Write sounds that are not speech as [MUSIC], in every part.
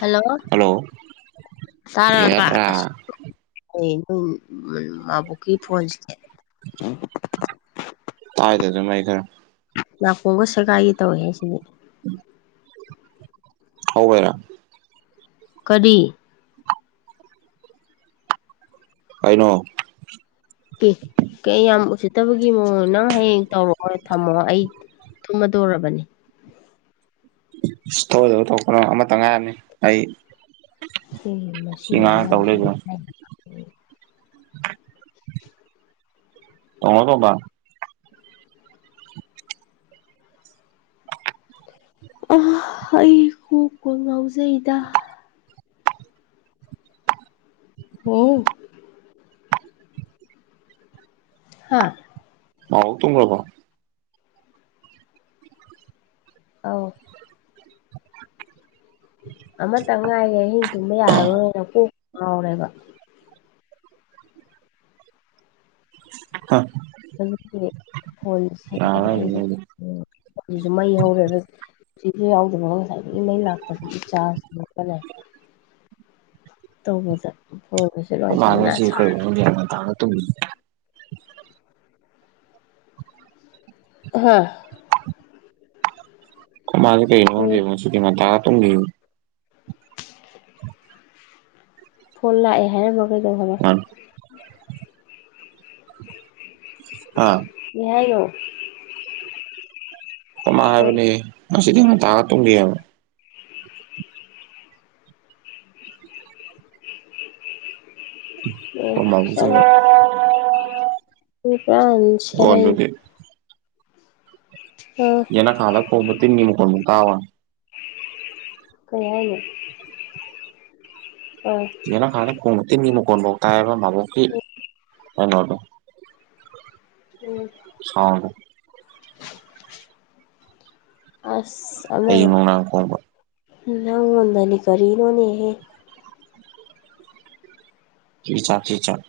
Hello ꯇꯥꯔꯕ ꯌꯦꯔꯥ ꯑꯁ ꯑꯩ ꯑꯗꯨꯝ ꯃꯥꯕꯨꯀꯤ ꯐꯣꯟ ꯇꯥꯏꯗꯔꯦꯗ ꯃꯌꯦꯛ ꯈꯔ ꯅꯥꯀꯣꯡꯒ ꯁꯦꯒꯥꯏꯒꯤ ꯇꯧꯋꯦ ꯍꯦ ꯁꯤꯗꯤ ꯎꯝ꯫ ꯍꯧꯕꯩꯔ꯫ ꯀꯔꯤ꯫ ꯀꯩꯅꯣ꯫ ꯑꯦ ꯀꯩ ꯌꯥꯝ ꯎꯁꯤꯠꯇꯕꯒꯤ ꯃꯑꯣꯡ ꯅꯪ ꯍꯌꯦꯡ ꯇꯧꯔꯛꯑꯣ ꯊꯝꯃꯣ ꯑꯩ꯫ ꯇꯨꯝꯃꯗꯧꯔꯕꯅꯤ꯫ ꯊꯣꯛꯑꯣꯏꯗꯕ ꯇꯧꯔꯛꯀꯅꯣ ꯑꯩ ꯑꯃꯇ ꯉꯥꯏꯔꯅꯤ ꯑꯩ ꯎꯝ ꯁꯤ ꯃꯁꯤꯒꯤ ꯉꯥꯡ ꯑꯉꯥꯡ ꯇꯧ ꯁꯤꯗꯤ ꯂꯩꯕ ꯇꯧꯅꯣ ꯇꯣꯝꯕ꯫ ꯑꯥ ꯑꯩ ꯀꯣꯛꯄꯨ ꯉꯥꯎꯖꯩꯗ꯫ ꯍꯣ꯫ ꯍꯥ꯫ ꯅꯥꯎꯕ ꯇꯨꯝꯒꯕ꯭ꯔꯣ꯫ ꯑꯥꯎ꯫ ꯑꯃꯇ ꯉꯥꯏꯔꯦ ꯑꯍꯤꯡ ꯇꯨꯝꯕ ꯌꯥꯔꯔꯣꯏꯅ ꯀꯣꯛꯄꯨ ꯉꯥꯎꯔꯦꯕ꯫ ꯍꯥ꯫ ꯍꯧꯖꯤꯛꯀꯤ ꯐꯣꯟ ꯁꯦꯝꯕꯗ ꯌꯥꯔꯔꯣꯏ ꯑꯩꯁꯦ ꯑꯩꯈꯣꯏ ꯐꯣꯟꯁꯤꯁꯨ ꯃꯩ ꯍꯧꯔꯦꯕ꯫ ꯁꯤꯁꯨ ꯌꯥꯎꯗꯕꯒ ꯉꯁꯥꯏꯒꯤ ꯃꯩ ꯂꯥꯛꯇꯕꯒꯤ ꯆꯥꯔꯁꯤ [UNINTELLIGIBLE] ꯇꯧꯕꯗ ꯐꯣꯜꯒꯁꯦ ꯑꯩꯈꯣꯏꯃꯥ ꯁꯦ ꯉꯁꯤꯗꯤ ꯀꯩꯒꯤꯅꯣ ꯈꯪꯗꯦ ꯉꯟꯇꯥꯅ ꯇꯨꯝꯃꯤ ꯍꯥ꯫ ꯑꯥꯈꯣꯏꯃꯥꯁꯦ ꯀꯩꯒꯤꯅꯣ ꯎꯝ ꯈꯪꯗꯦ ꯉꯥꯟꯇꯥꯅ ꯇꯨꯝꯒꯤꯕ ꯐꯣꯟ ꯂꯥꯛꯑꯦ ꯍꯥꯏꯔꯝꯃ ꯀꯩꯗꯧ ꯈꯕ ꯍꯥ꯫ ꯀꯩꯍꯥꯏꯅꯣ꯫ ꯑꯩꯈꯣꯏꯃꯥ ꯍꯥꯏꯕꯅꯦ ꯉꯁꯤꯗꯤ ꯉꯟꯇꯥꯅ ꯇꯨꯝꯒꯤ ꯍꯥꯏꯕ ꯑꯩꯈꯣꯏ ꯃꯥꯕꯣꯛꯁꯨ ꯑꯣ [UNINTELLIGIBLE] ꯁꯦꯔꯩ ꯂꯣꯟꯗꯨꯗꯤ ꯍꯨꯝ ꯌꯦꯅꯈꯥꯗ ꯀꯣꯃ [UNINTELLIGIBLE] ꯇꯤꯟꯅꯤ ꯅꯤꯡꯝ ꯀꯣꯟꯃ ꯇꯋꯥ ꯀꯩ ꯍꯥꯢꯅꯣ ꯍꯥ ꯌꯦꯅꯈꯥꯗ ꯈꯣꯡꯗ ꯇꯤꯟꯒꯤ ꯃꯈꯣꯟꯕꯧ ꯇꯥꯑꯦꯕ ꯃꯕꯣꯛꯀꯤ ꯀꯩꯅꯣꯗꯣ ꯎꯝ ꯁꯥꯎ꯭ꯔꯗꯣ ꯑꯁ ꯍꯌꯤꯡ ꯑꯃꯔ ꯅꯨꯡꯗꯥꯡ ꯈꯣꯡꯕ ꯅꯪꯑꯣꯟꯗꯅꯤ ꯀꯔꯤꯅꯣꯍꯦ ꯆꯤ ꯆꯥꯛ ꯆꯤ ꯆꯥꯛ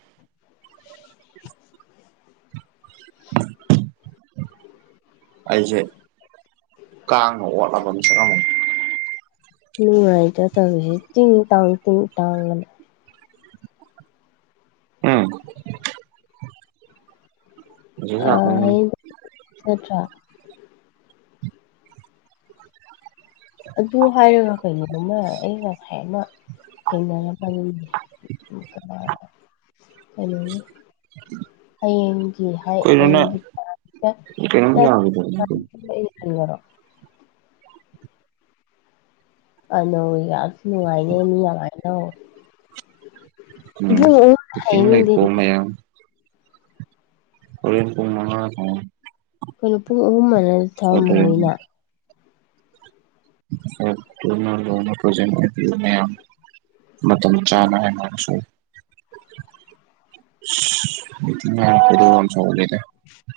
ꯍꯨꯝ [INAUDIBLE] ꯑꯩꯁꯦ ꯀꯥꯡꯅ ꯑꯣꯠꯂꯕ ꯃꯤꯁꯛ ꯑꯃꯅꯤ ꯅꯨꯡꯉꯥꯏꯇꯦ ꯇꯧꯔꯤꯁꯦ ꯇꯤꯡ ꯇꯥꯡ ꯇꯤꯡ ꯇꯥꯡ ꯑꯅꯥ ꯎꯝ ꯍꯧꯖꯤꯛ ꯑꯥ ꯂꯥꯛꯀꯅꯤ ꯑꯩ ꯅꯠꯇ꯭ꯔꯥ ꯑꯗꯨ ꯍꯥꯏꯔꯒ ꯀꯩꯅꯣꯝꯃ ꯑꯩ ꯉꯁꯥꯏ ꯀꯩꯅꯣ ꯑꯃ ꯊꯦꯡꯅꯔꯝꯕꯅꯤꯅꯦ ꯀꯩꯅ [INAUDIBLE] ꯍꯌꯦꯡꯒꯤ ꯀꯩꯅꯣꯅ ꯍꯌꯦꯡꯒꯤ ꯀꯩꯅꯣꯝ ꯌꯥꯈꯤꯗ ꯑꯣꯏꯔꯣ [UNINTELLIGIBLE] ꯑꯅꯧ ꯑꯁ ꯅꯨꯡꯉꯥꯏꯅꯤꯍꯦ ꯃꯤ ꯑꯗꯨꯃꯥꯏꯅ ꯇꯧꯔ ꯃꯤꯇꯤꯡ ꯍꯗꯅꯤ ꯂꯩꯀꯣ [UNINTELLIGIBLE] ꯃꯌꯥꯝ ꯍꯣꯔꯦꯟ ꯄꯨꯡ ꯃꯉꯥ ꯑꯗꯨꯋꯥꯢ ꯀꯩꯅꯣ ꯄꯨꯡ ꯑꯍꯨꯝ ꯑꯗꯨꯋꯥꯢꯗꯗꯤ ꯊꯧꯔꯝ ꯍꯧꯅꯤꯅ [INAUDIBLE] ꯃꯇꯝ ꯆꯥꯅꯁꯨ [UNINTELLIGIBLE] ꯑꯩꯗꯤ ꯉꯔꯥꯡ ꯈꯣꯏꯗꯧ ꯌꯥꯝ ꯁꯧꯒꯠꯂꯤꯗ [INAUDIBLE]